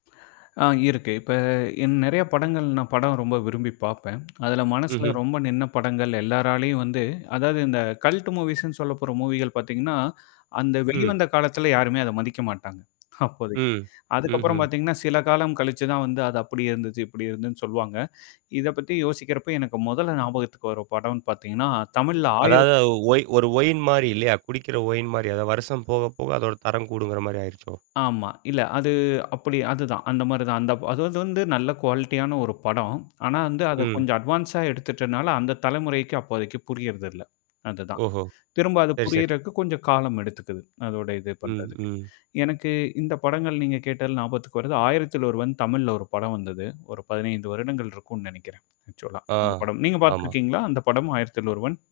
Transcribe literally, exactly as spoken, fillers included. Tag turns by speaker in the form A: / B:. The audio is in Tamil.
A: ஆ இருக்கு. இப்ப என் நெறைய படங்கள் நான் படம் ரொம்ப விரும்பி பார்ப்பேன். அதுல மனசுல
B: ம்ஹ்ம்.
A: ரொம்ப நின்ன படங்கள் எல்லாராலயும் வந்து, அதாவது இந்த கல்ட் மூவிஸ்ன்னு சொல்லப்பட்ற மூவிகள் பார்த்தீங்கன்னா, அந்த
B: ம்.
A: வெளிவந்த காலத்தல யாருமே அத மதிக்க மாட்டாங்க. அப்போதைக்கு.
B: ம்.
A: அதுக்கப்புறம்
B: ம்ஹ்ம்.
A: பார்த்தீங்கன்னா, சில காலம் கழிச்சு தான் வந்து அது அப்படி இருந்துச்சு, இப்படி இருந்ததுன்னு சொல்வாங்க. இத பத்தி யோசிக்கிறப்ப எனக்கு முதல்ல ஞாபகத்துக்கு வரும் படம்னு பார்த்தீங்கன்னா, தமிழ்ல
B: அதாவது
A: ஆயிரத்த
B: அது ஒய் ஒரு ஒயின் மாரி இல்லையா? குடிக்கிற ஒயின் மாரி. அதாவது, வருஷம் போக போக அதோட தரம் கூடுங்கிற மாரி ஆயிருச்சோ!
A: ஆமா. இல்ல. அது அப்படி அதுதான், அந்த மாரி தான். அந்த அ அது வந்து நல்ல குவாலிட்டியான ஒரு படம். ஆனா, வந்து அத
B: ம்.
A: கொஞ்சம் அட்வான்ஸா எடுத்துட்டனால அந்த தலைமுறைக்கு அப்போதைக்கு புரியதில்ல அதுதான்.
B: ஓஹோ!
A: திரும்ப அது
B: சரி சரி.
A: புரியறக்கு கொஞ்சம் காலம் எடுத்துக்குது. அதோட இது
B: ம்,
A: பண்றதுக்கு.
B: ம்.
A: எனக்கு இந்த படங்கள் நீங்க கேட்டது ஞாபத்துக்கு வருது. ஆயிரத்தில் ஒருவன் தமிழ்ல ஒரு படம் வந்தது. ஒரு பதினைந்து வருடங்கள் இருக்கும்னு நெனைக்கிறேன். ஆக்சுவலா
B: ஆ.
A: அந்த படம். நீங்க
B: ஆமா.
A: பார்த்துருக்கீங்களா? அந்த படம் ஆயிரத்தில் ஒருவன்.